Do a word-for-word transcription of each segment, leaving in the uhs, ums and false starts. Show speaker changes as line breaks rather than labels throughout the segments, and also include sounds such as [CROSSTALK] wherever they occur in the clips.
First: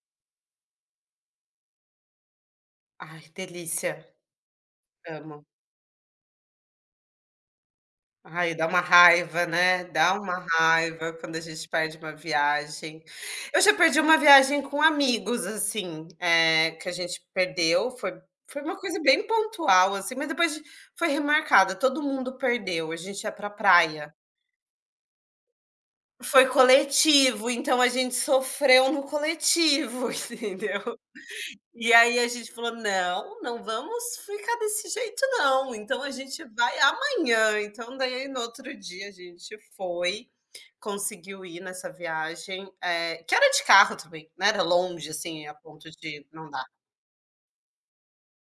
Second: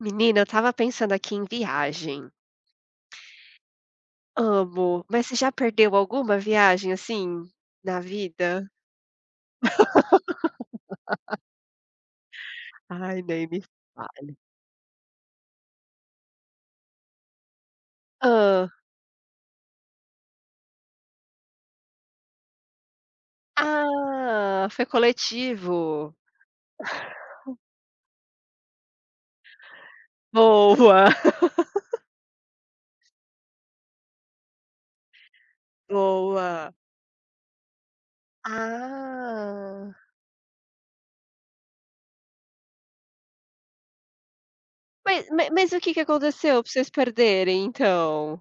Menina, eu estava pensando aqui em viagem.
Ai, delícia,
Amo. Mas você
amo.
já perdeu alguma viagem, assim, na
Ai, dá
vida?
uma raiva, né, dá uma raiva quando a gente perde uma viagem.
Ai, nem
Eu
me
já perdi uma
fale.
viagem com amigos, assim, eh, que a gente perdeu, foi foi
Ah,
uma coisa bem pontual, assim, mas depois de foi remarcada, todo mundo perdeu, a gente ia pra praia.
Ah, foi coletivo.
Foi coletivo, então a gente sofreu no coletivo, [LAUGHS] entendeu?
Boa. [LAUGHS]
E aí a gente falou: "Não, não vamos ficar desse jeito não, então a gente
Boa.
vai amanhã". Então daí no outro dia a gente
Ah.
foi, conseguiu ir nessa viagem, eh, que era de carro também, não era longe
Mas ma
assim a
mas o
ponto
que que
de não
aconteceu
dar.
pra vocês perderem, então?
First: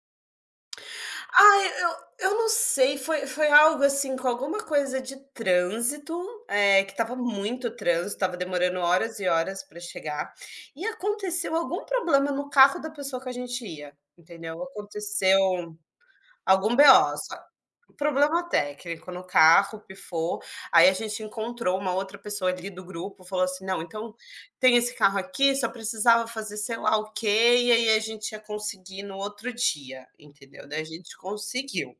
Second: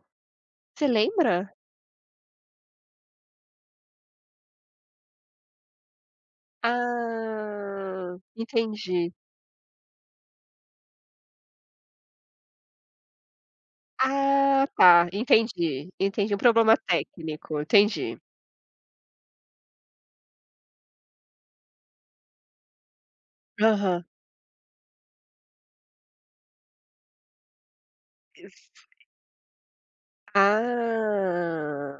Você lembra?
Ai, eu eu não sei, foi foi algo assim com alguma coisa de trânsito, eh, que estava muito trânsito,
Ah,
estava demorando
entendi.
horas e horas para chegar, e aconteceu algum problema no carro da pessoa que a gente ia, entendeu?
Ah, tá,
Aconteceu
entendi, entendi. Um
algum
problema
B O, só
técnico, entendi.
problema técnico no carro, pifou, aí a gente encontrou uma outra pessoa ali do grupo, falou assim: "Não,
Aham.
então tem esse carro aqui, só precisava fazer sei lá o quê, e aí a gente ia conseguir no outro dia", entendeu. Daí a gente conseguiu.
Ah,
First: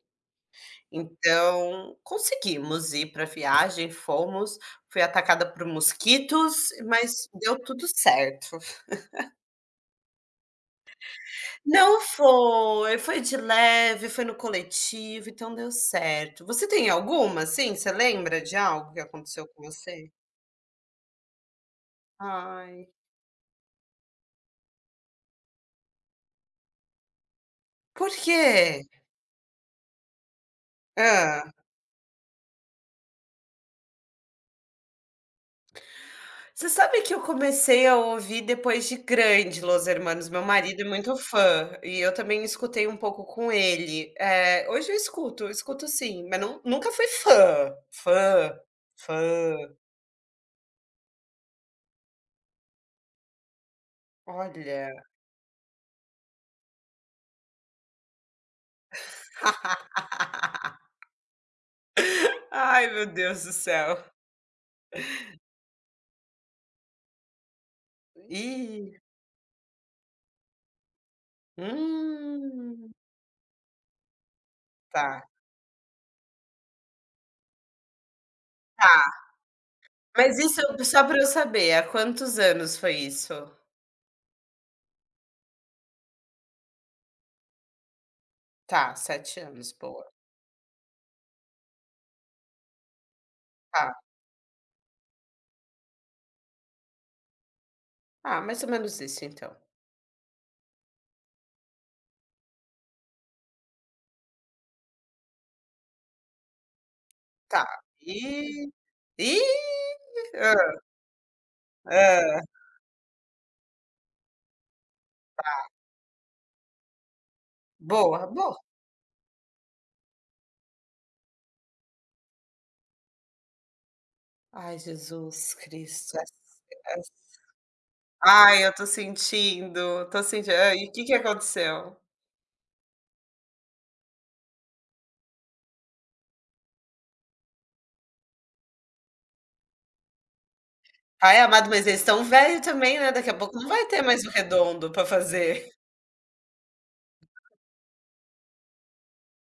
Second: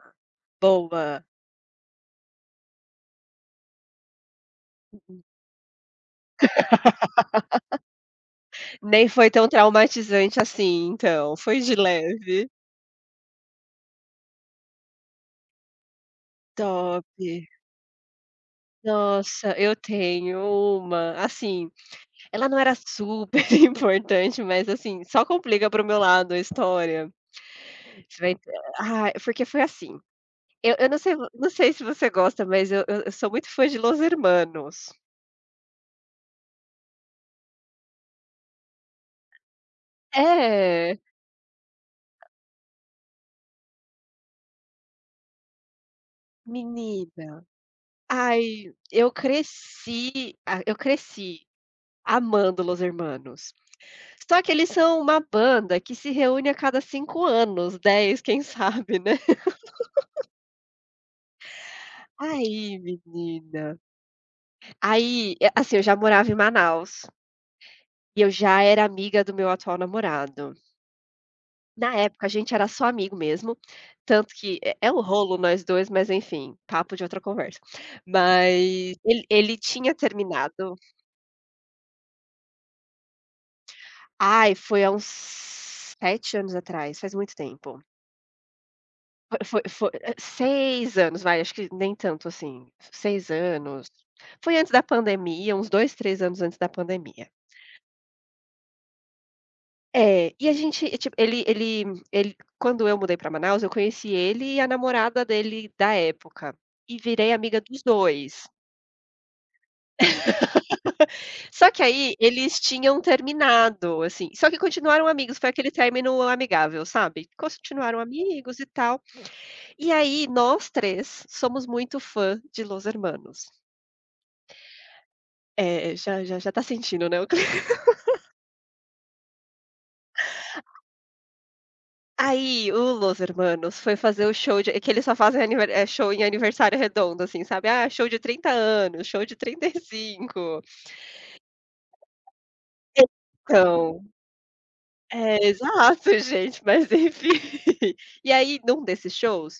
boa.
Então, conseguimos ir pra viagem, fomos, fui atacada por mosquitos, mas deu tudo certo.
Nem foi tão traumatizante assim então, foi de
Não
leve.
foi, foi de leve, foi no coletivo, então deu certo. Você tem
Top.
alguma, assim, você lembra de algo que aconteceu
Nossa,
com
eu
você?
tenho uma, assim, ela não era
Ai,
super [LAUGHS] importante, mas, assim, só complica para o meu lado a história.
por
Você vai ente
quê?
ai, porque foi assim, eu eu não sei
Hã.
não sei se você gosta, mas eu eu eu sou muito fã de Los Hermanos.
Você sabe que eu comecei a ouvir depois de grande Los Hermanos, meu marido é
É,
muito fã, e eu também escutei um pouco com ele. Eh, hoje eu escuto, eu escuto sim, mas não nunca fui
menina,
fã,
ai,
fã,
eu
fã.
cresci a eu cresci amando Los Hermanos. Só que eles são
Olha.
uma banda que se reúne a cada cinco anos, dez, quem [LAUGHS] sabe, né.
[LAUGHS]
Aí,
Ai, meu Deus do
menina,
céu.
aí, é, assim, eu já morava em Manaus, e eu já era
Ih.
amiga do meu atual namorado. Na época a gente era só
Hum,
amigo mesmo, tanto que é é um
tá,
rolo nós dois, mas enfim, papo de outra conversa. Mas
tá.
ele ele tinha
Mas isso
terminado
só para eu saber, há quantos anos foi isso?
ai, foi há uns sete anos atrás, faz muito tempo.
Tá, sete
Foi foi
anos,
foi
boa.
seis anos, vai, acho que nem tanto assim, seis
Tá.
anos. Foi antes da pandemia, uns dois, três anos antes da pandemia.
Ah, mais ou menos isso então.
É, e a gente, e, tipo, ele ele ele quando eu mudei para Manaus, eu conheci ele e a namorada dele da época, e virei amiga
Tá.
dos dois.
E e hã,
Só que aí, eles tinham terminado, assim, só que continuaram amigos, foi aquele término amigável, sabe. Continuaram
boa, boa.
amigos e tal. E aí, nós três somos muito fã de Los Hermanos.
Ai, Jesus
É,
Cristo,
já
essa
já já tá sentindo, né, o
essa
cli [LAUGHS]
ai, eu tô sentindo, tô sentindo. Hã, e o que que aconteceu?
Aí o Los Hermanos foi fazer o show de é que eles só fazem aniver eh, show em aniversário redondo, assim, sabe. Ah, show de trinta anos, show de trinta e cinco.
Ai, amado, mas eles estão velhos também, né, daqui a pouco não vai ter
Então
mais o redondo para
é,
fazer.
exato, [LAUGHS] gente, mas enfim. [LAUGHS] E aí, num desses shows,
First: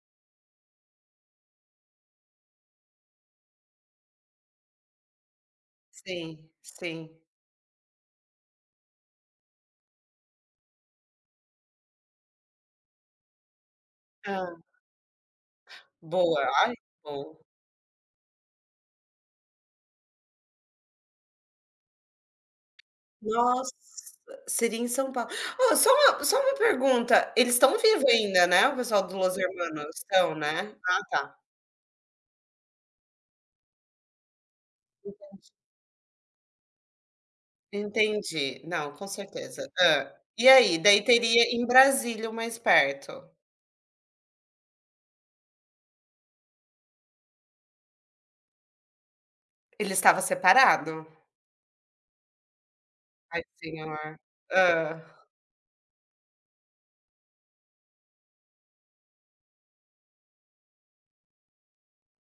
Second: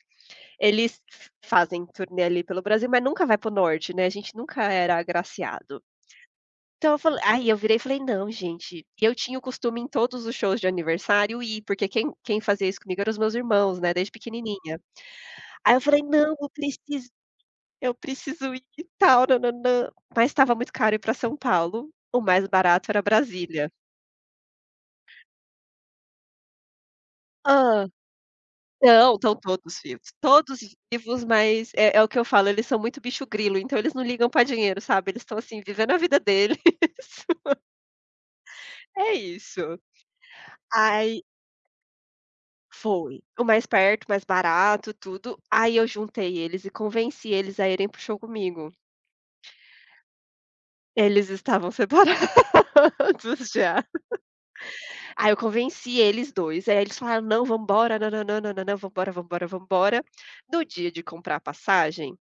eles f fazem turnê ali pelo Brasil, mas nunca vai para o norte, né, a gente nunca era agraciado.
Sim,
Então eu
sim.
falei, aí eu virei e falei: "Não, gente". E eu tinha o costume em todos os shows de aniversário ir, porque quem quem fazia isso comigo eram os meus irmãos, né, desde
Hã.
pequenininha. Aí eu falei: "Não,
Boa,
eu
ai,
preciso
bom.
eu preciso ir e tal, nã nã mas estava muito caro ir para São Paulo, o mais barato era Brasília".
Nossa, seria em São Paulo. Ó, só uma só uma pergunta, eles estão
Ah.
vivos ainda, né, o pessoal
Não,
do
estão
Los
todos
Hermanos?
vivos,
Estão,
todos
né? Ah,
vivos,
tá.
mas é é o que eu falo, eles são muito bicho grilo, então eles não ligam para dinheiro, sabe, eles estão assim, vivendo a vida deles. [LAUGHS]
Entendi. Não, com
É
certeza.
isso.
Hã. E aí, daí
Aí.
teria em Brasília o mais perto.
Foi. O mais perto, mais barato, tudo. Aí eu juntei eles e convenci eles a irem para show comigo.
Ele estava separado?
Eles estavam
Ai,
separados [LAUGHS] já.
senhor. Hã.
Aí eu convenci eles dois, aí eles falaram: "Não, vamos embora, não não não não não nã vamos embora, vamos embora, vamos embora". No dia de comprar a passagem,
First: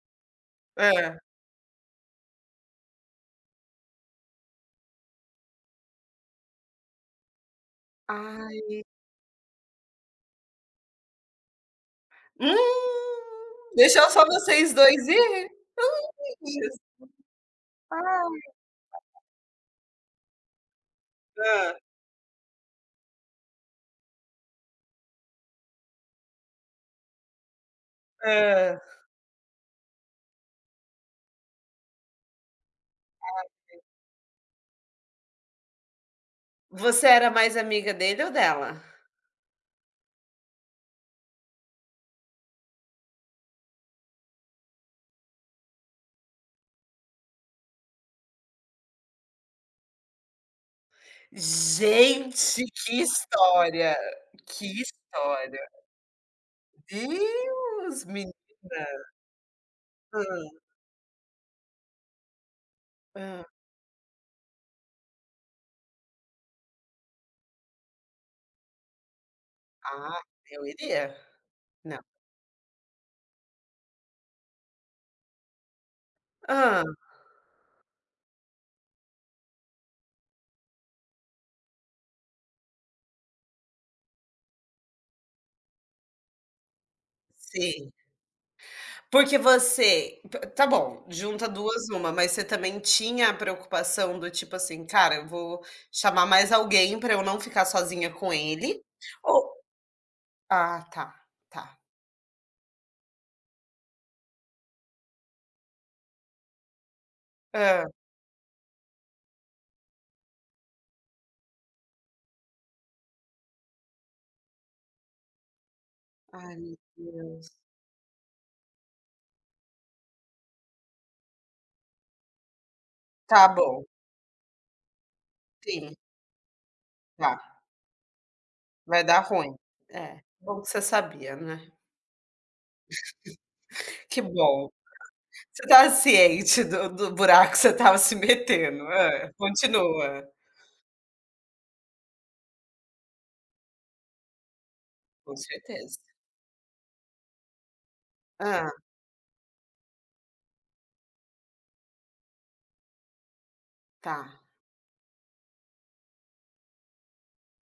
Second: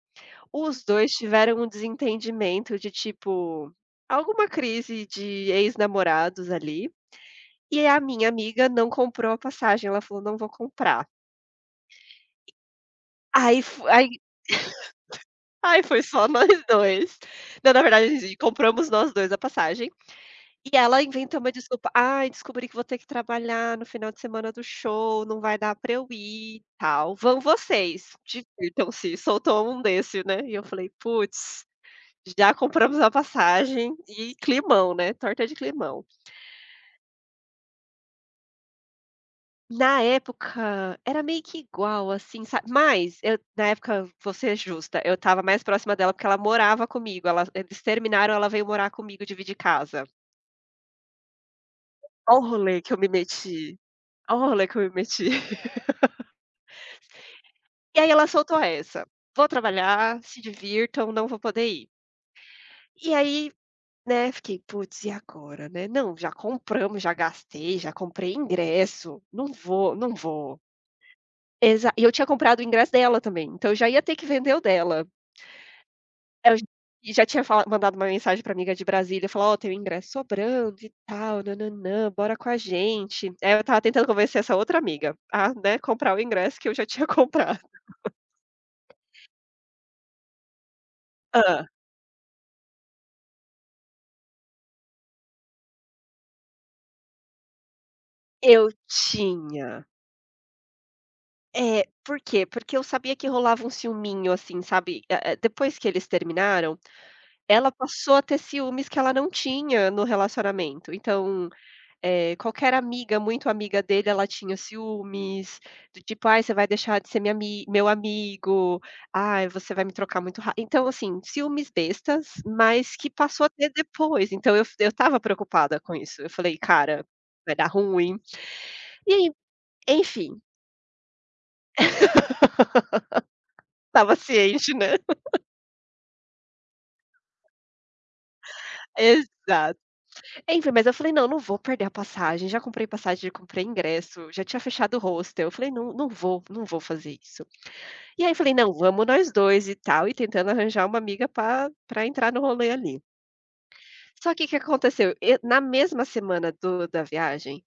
os dois
Hã.
tiveram um desentendimento de, tipo, alguma crise de ex-namorados ali, e a minha amiga
Ai.
não comprou a passagem, ela falou: "Não vou comprar".
Hum,
Aí fu-
deixou
aí
só vocês dois ir?
ai, foi só nós dois. Não, na verdade, a gente
Ai.
compramos nós dois a passagem, e ela inventou uma
Hã.
desculpa: "Ai, descobri que vou ter que trabalhar no final de semana do show, não vai dar pra eu ir, e tal. Vão vocês,
Hã.
divirtam-se", soltou um desse, né, e eu falei: "Putz, já compramos a passagem e climão, né, torta de climão".
Você era mais amiga dele ou dela?
Na época, era meio que igual, assim, sabe, mas eu na época, vou ser justa, eu estava mais próxima dela, porque ela morava comigo, ela eles terminaram, ela veio morar comigo, dividir casa. Ó o
Gente,
rolê que eu
que
me meti,
história,
ó o
que
rolê que eu me meti.
história.
[LAUGHS] E
Deus,
aí ela
menina.
soltou essa: "Vou
Hã,
trabalhar, se divirtam, não vou poder ir". E
hã.
aí, né, fiquei: "Putz, e agora, né? Não, já compramos, já gastei, já comprei ingresso, não vou, não
Ah,
vou".
eu iria.
Exa
Não.
e eu tinha comprado o ingresso dela também, então eu já ia ter que vender o dela. Eu j
Hã,
já tinha fala mandado uma mensagem pra amiga de Brasília, falar: "Ó, tem um ingresso sobrando e tal, nã-nã-nã, bora com a gente". Aí eu estava tentando convencer essa outra amiga a, né, comprar o ingresso que eu já [LAUGHS] tinha comprado.
sim. Porque você p tá bom, junta
Hã.
duas numa, mas você também tinha a preocupação do tipo assim: "Cara, eu vou chamar mais alguém pra eu não ficar sozinha com
Eu
ele", ou
tinha.
ah, tá, tá.
É, por quê? Porque eu sabia que rolava um ciúminho, assim, sabe, eh eh, depois que eles terminaram, ela
Hã.
passou a ter ciúmes que ela não tinha no relacionamento, então Eh, qualquer amiga, muito amiga dele, ela tinha ciúmes, do tipo: "Ai, você
Ai,
vai deixar de
meu
ser minha
Deus.
ami meu amigo. Ai, você vai me trocar muito ra" Então, assim, ciúmes bestas, mas que passou
Tá
a ter
bom,
depois, então eu eu estava preocupada
sim,
com isso. Eu falei: "Cara,
tá.
vai dar ruim".
Vai
E
dar
aí,
ruim. É,
enfim,
bom que você sabia, né.
estava
Que bom.
ciente, né.
Você estava ciente do do buraco que você estava se metendo.
[LAUGHS]
Hã,
Exato.
continua.
Enfim, mas eu falei: "Não, não vou perder a passagem". Já comprei passagem, já comprei ingresso, já tinha fechado o
Com
hostel. Eu falei: "Não,
certeza.
não vou, não vou fazer isso". E aí falei:
Ah,
"Não, vamos nós dois e tal", e tentando arranjar uma amiga para para entrar no rolê ali. Só
tá.
que o que aconteceu, e na mesma semana do da viagem,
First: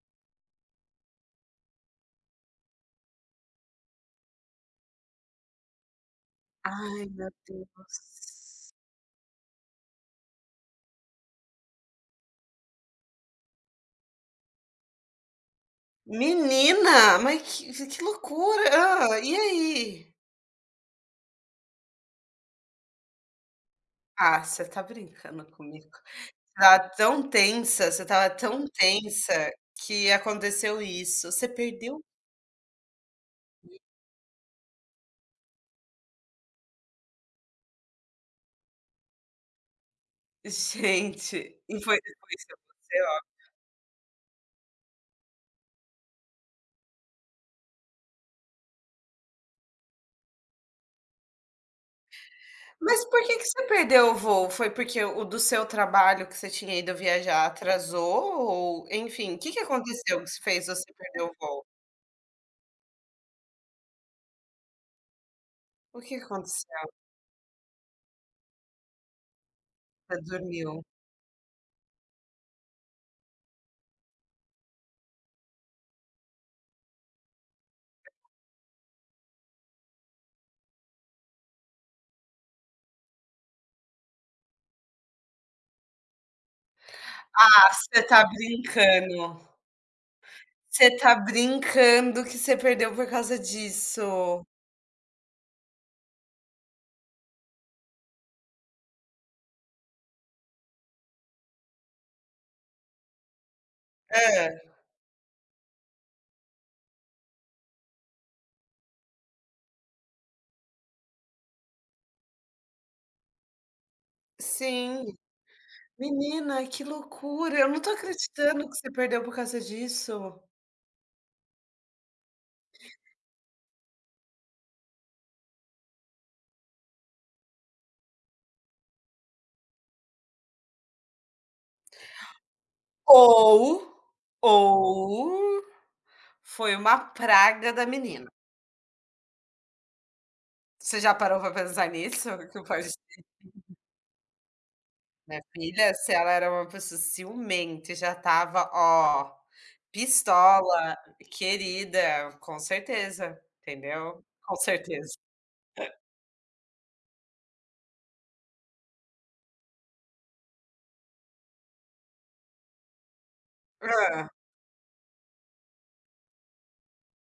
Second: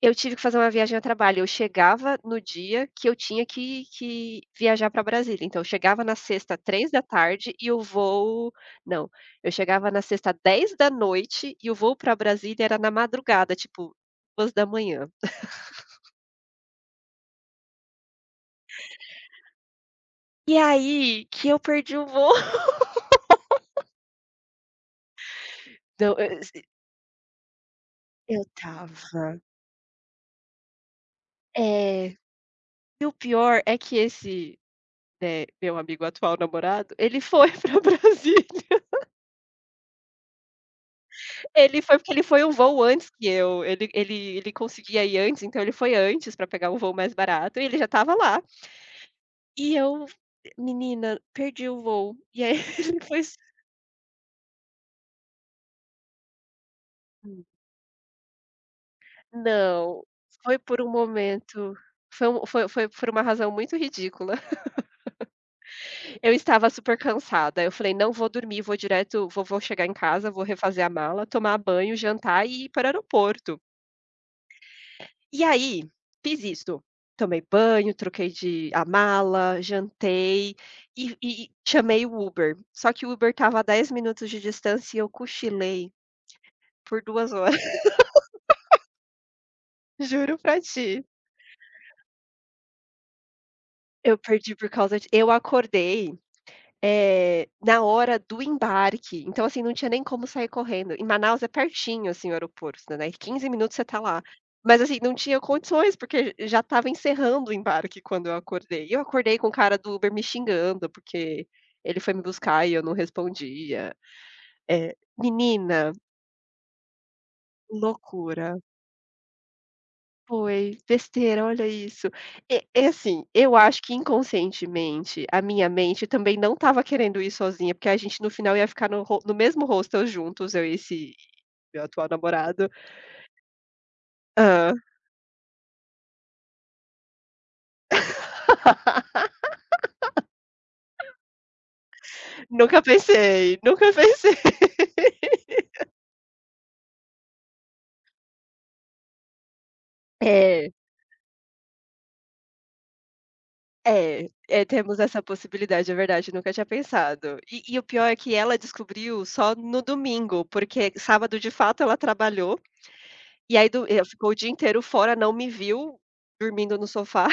eu tive que fazer uma viagem a trabalho, eu chegava no dia que eu tinha que que viajar para Brasília, então eu chegava na sexta três da
Ai, meu
tarde e o voo,
Deus.
não, eu chegava na sexta dez da noite e o voo para Brasília era na madrugada, tipo duas da manhã.
Menina, mas que que loucura. Hã, e aí?
E aí que eu perdi o voo. [LAUGHS]
Ah, você tá brincando comigo.
Não, eu
Estava tão tensa, você estava
eu
tão
tava
tensa que aconteceu isso. Você perdeu
é. E o pior é que esse, né, meu amigo atual namorado, ele foi [LAUGHS] pra Brasília.
gente, e
Ele foi
foi
porque ele foi
depois
um
que
voo antes
aconteceu?
que eu, ele ele ele conseguia ir antes, então ele foi antes pra pegar um voo mais barato e ele já estava lá. E eu, menina, perdi o voo. E aí [LAUGHS]
Mas
ele
por
foi.
que que você perdeu o voo? Foi porque o do seu trabalho que você tinha ido viajar
Hum.
atrasou ou, enfim, o que que
Não,
aconteceu que se
foi
fez
por
você
um
perder o voo?
momento, foi um foi foi por uma razão muito ridícula. [LAUGHS]
O que que
Eu estava
aconteceu?
super cansada, eu falei: "Não vou dormir, vou direto vou vou chegar em
Você
casa, vou
dormiu?
refazer a mala, tomar banho, jantar e ir para o aeroporto". E aí, fiz isso. Tomei banho, troquei de a mala, jantei e e chamei o Uber. Só que o Uber estava a dez minutos de distância e eu cochilei por duas horas,
Ah,
[LAUGHS]
você tá brincando.
juro pra ti.
Você tá brincando que você perdeu por causa
Eu
disso?
perdi por causa de eu acordei Eh, na hora do embarque, então, assim, não tinha nem como sair correndo. Em Manaus é pertinho, assim, o aeroporto, né, daí quinze minutos você tá lá.
Hã.
Mas, assim, não tinha condições, porque já estava encerrando o embarque quando eu acordei. E eu acordei com o cara do Uber me xingando, porque ele foi me buscar e eu não respondia. Eh,
Sim.
menina,
Menina, que loucura, eu não tô
loucura.
acreditando que você perdeu por causa disso.
Foi besteira, olha isso. É é assim, eu acho que inconscientemente a minha mente também não estava querendo ir sozinha, porque a gente no final ia ficar no ho no mesmo hostel juntos, eu e esse meu atual namorado.
Ou
Hã.
ou foi uma praga da menina.
[LAUGHS]
Você já parou pra pensar nisso? Que
Nunca
pode
pensei, nunca pensei.
minha filha, se ela era uma pessoa ciumenta e já estava, ó,
É,
pistola, querida, com certeza, entendeu?
é,
Com
é, temos
certeza.
essa possibilidade, é verdade, eu nunca tinha pensado. E e o pior é que ela descobriu só no domingo, porque sábado de fato ela trabalhou, e aí do ela
Hã.
ficou o dia inteiro fora, não me viu, dormindo no sofá.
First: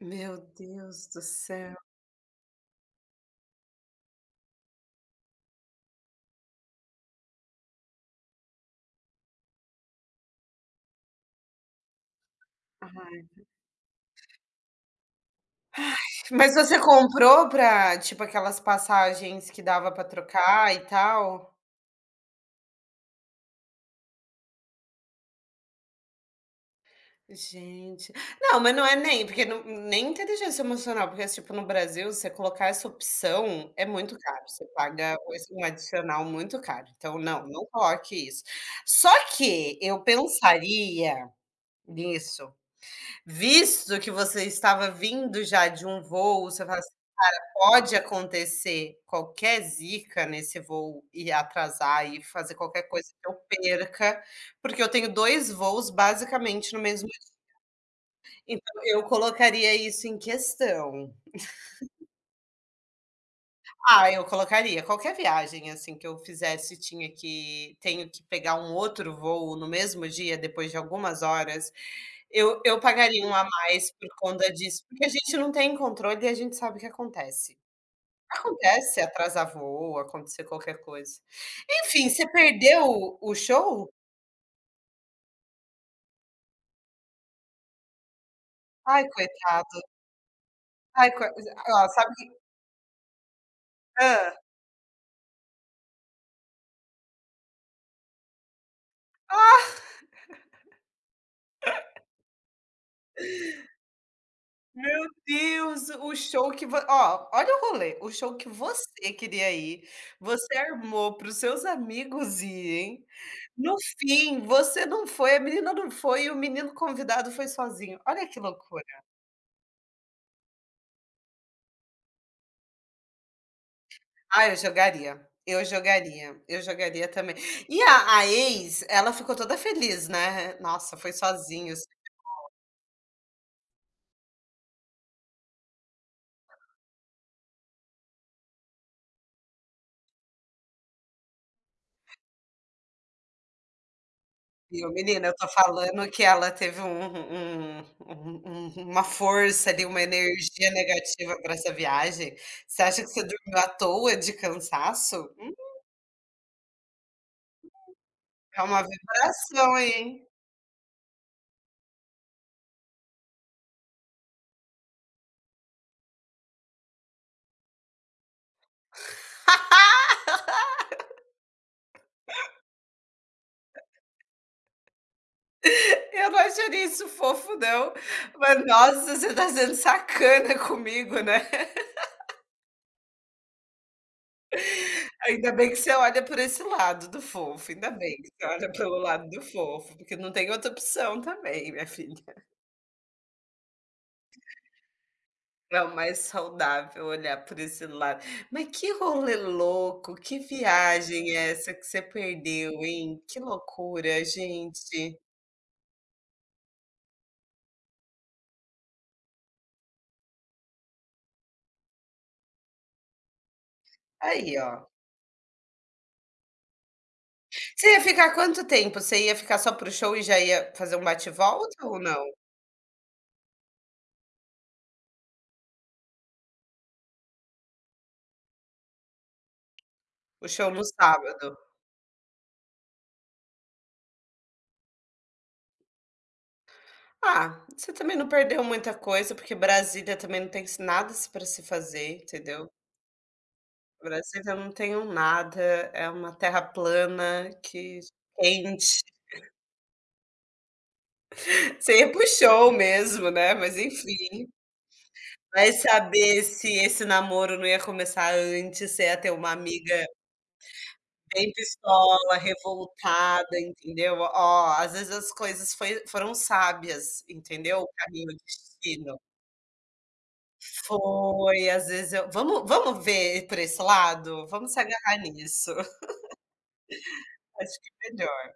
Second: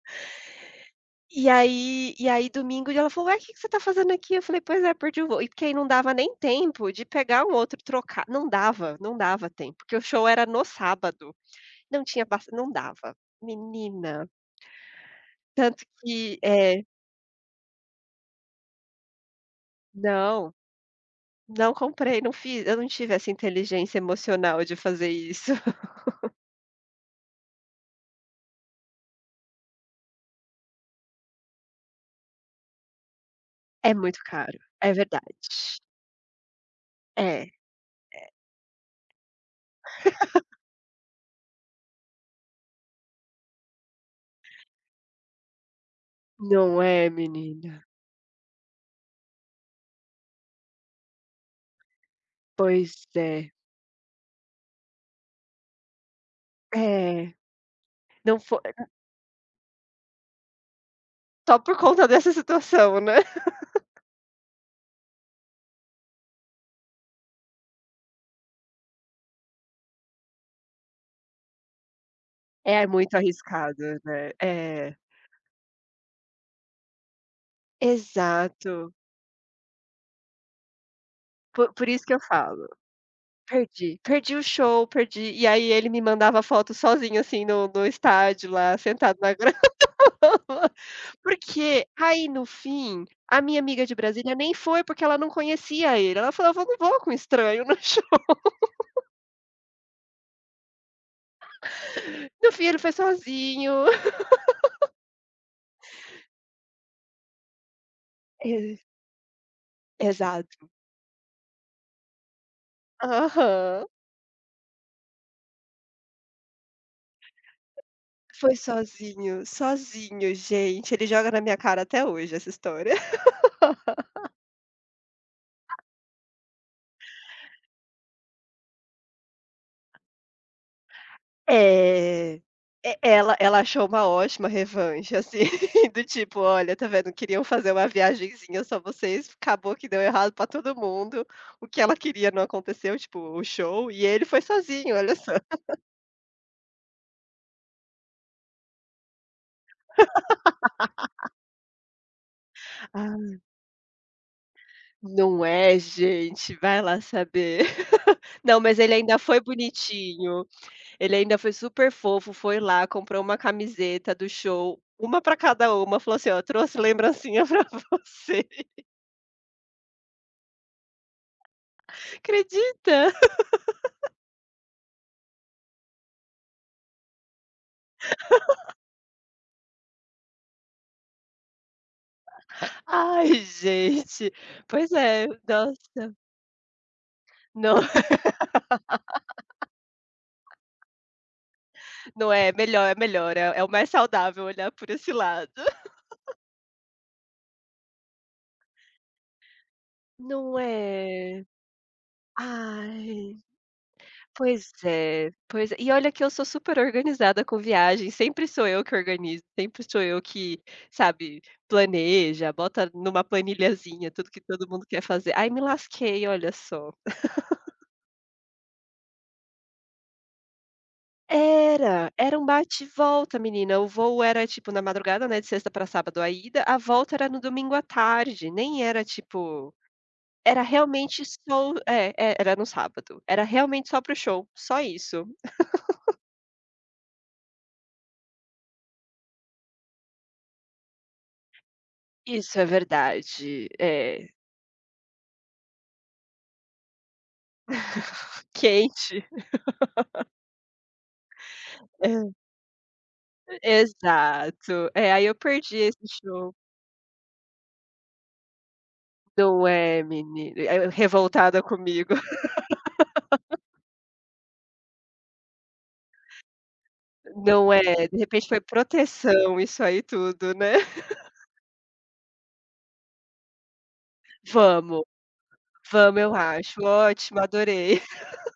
Meu Deus do
E
céu.
aí e aí domingo ela falou: "Ué, que que você tá fazendo aqui?" Eu falei: "Pois é, perdi o voo". E porque aí não dava nem tempo de pegar um outro, trocar não dava, não dava tempo, porque o show era no sábado, não tinha pass não dava.
Ai.
Menina, tanto que
Mas você
é,
comprou pra tipo, aquelas passagens que dava pra
não,
trocar e tal?
não comprei, não fiz eu não tive essa inteligência emocional de fazer isso. [LAUGHS]
Gente. Não, mas não é nem porque não nem inteligência emocional, porque, tipo, no Brasil, você colocar essa opção é
É
muito
muito
caro,
caro,
você
é
paga
verdade.
um adicional muito caro. Então não,
É.
não coloque isso. Só que eu pensaria nisso, visto que você estava vindo já de um voo, você fala
Não
assim:
é, menina?
"Pode acontecer qualquer zica nesse voo e atrasar e fazer qualquer
Pois
coisa que eu
é.
perca, porque eu tenho dois voos basicamente no mesmo
É, não foi,
então, eu colocaria isso em questão.
só por conta dessa situação, né?
Ah, eu colocaria. Qualquer viagem, assim, que eu fizesse, tinha que tenho que pegar um outro voo no mesmo dia, depois de algumas horas, eu eu
É muito
pagaria um a
arriscado,
mais por
né.
conta disso,
É,
porque a gente não tem controle e a gente sabe o que acontece.
exato.
Acontece atrasar voo, acontecer qualquer coisa.
Po por isso
Enfim,
que eu
você
falo,
perdeu o o show?
perdi, perdi o show, perdi, e aí ele me mandava foto sozinho, assim, no no estádio lá, [LAUGHS]
Ai,
sentado na grama,
coitado.
[LAUGHS]
Ai, coi ó,
porque
sabe
aí no fim, a minha amiga de
ah
Brasília nem foi, porque ela não conhecia ele, ela falou: "Eu não vou com estranho no show". [LAUGHS] No fim ele foi sozinho.
Meu Deus, o show que vo ó, olha o rolê, o show que
E
você queria ir, você
exato.
armou para os seus amigos irem, no
Aham.
fim você não foi, a menina não foi e o menino convidado foi sozinho, olha que
Foi
loucura.
sozinho, sozinho, gente, ele joga na minha cara até hoje essa história.
Ah, eu jogaria, eu jogaria, eu jogaria também. E a a ex, ela ficou toda feliz, né, "Nossa, foi sozinho".
É, e ela ela achou uma ótima revanche, assim, [LAUGHS] do tipo: "Olha, tá vendo, queriam fazer uma viagenzinha só vocês, acabou que deu errado pra todo mundo, o que ela queria não aconteceu, tipo, o show, e ele foi
Viu,
sozinho, olha
menina,
só".
eu tô falando que ela teve um um um um uma força ali, uma energia negativa para essa viagem. Você acha que você
Ah,
dormiu à toa de cansaço?
não
Hum,
é, gente, vai lá saber. [LAUGHS] Não,
é
mas
uma
ele ainda foi
vibração aí, hein.
bonitinho, ele ainda foi super fofo, foi lá, comprou uma camiseta do show, uma pra cada uma, falou assim: "Ó, trouxe lembrancinha [LAUGHS] pra você".
[LAUGHS]
Acredita?
Eu não acharia isso fofo não, mas nossa, você tá sendo sacana comigo, né. [LAUGHS]
Ai, gente. Pois é,
Ainda bem que você
nossa.
olha por esse lado do fofo,
Não, [LAUGHS]
ainda bem que você olha pelo lado do fofo, porque não tem outra opção também, minha filha.
não é melhor, é melhor, é é o mais saudável olhar por esse lado.
É o mais saudável olhar por esse lado. Mas que rolê louco, que
Não
viagem
é?
é essa que você perdeu, hein?
Ai,
Que loucura,
pois
gente.
é, pois é. E olha que eu sou super organizada com viagem, sempre sou eu que organizo, sempre sou eu que, sabe, planeja, bota numa planilhazinha tudo que
Aí,
todo mundo
ó.
quer fazer. Ai, me lasquei, olha só.
Você ia ficar quanto tempo? Você ia ficar só pro show e já ia fazer um bate-volta ou
Era,
não?
era um bate e volta, menina. O voo era, tipo, na madrugada, né, de sexta para sábado a ida, a volta era no domingo à tarde, nem era, tipo,
O
era
show no
realmente
sábado.
só é, é, era no sábado. Era realmente só para o show, só isso.
Ah, você também não perdeu muita coisa, porque Brasília também não tem nada se- pra se fazer,
Isso é
entendeu?
verdade, é.
Brasília não tem um nada, é uma terra plana que quente.
Quente.
Você puxou mesmo, né, mas
É,
enfim.
exato. É, aí eu
Vai
perdi esse
saber
show.
se esse namoro não ia começar antes, você ia ter uma
Não
amiga
é, menina, eh,
bem
revoltada comigo.
pistola, revoltada, entendeu. Ó, às vezes as coisas foi foram sábias,
Não
entendeu,
é,
o
de
caminho, o
repente foi
destino.
proteção isso aí tudo, né. [LAUGHS]
Foi, às vezes eu vamos vamos ver por esse lado? Vamos se
Vamos.
agarrar nisso, [LAUGHS]
Vamos, eu acho. Ótimo,
acho
adorei.
que é melhor.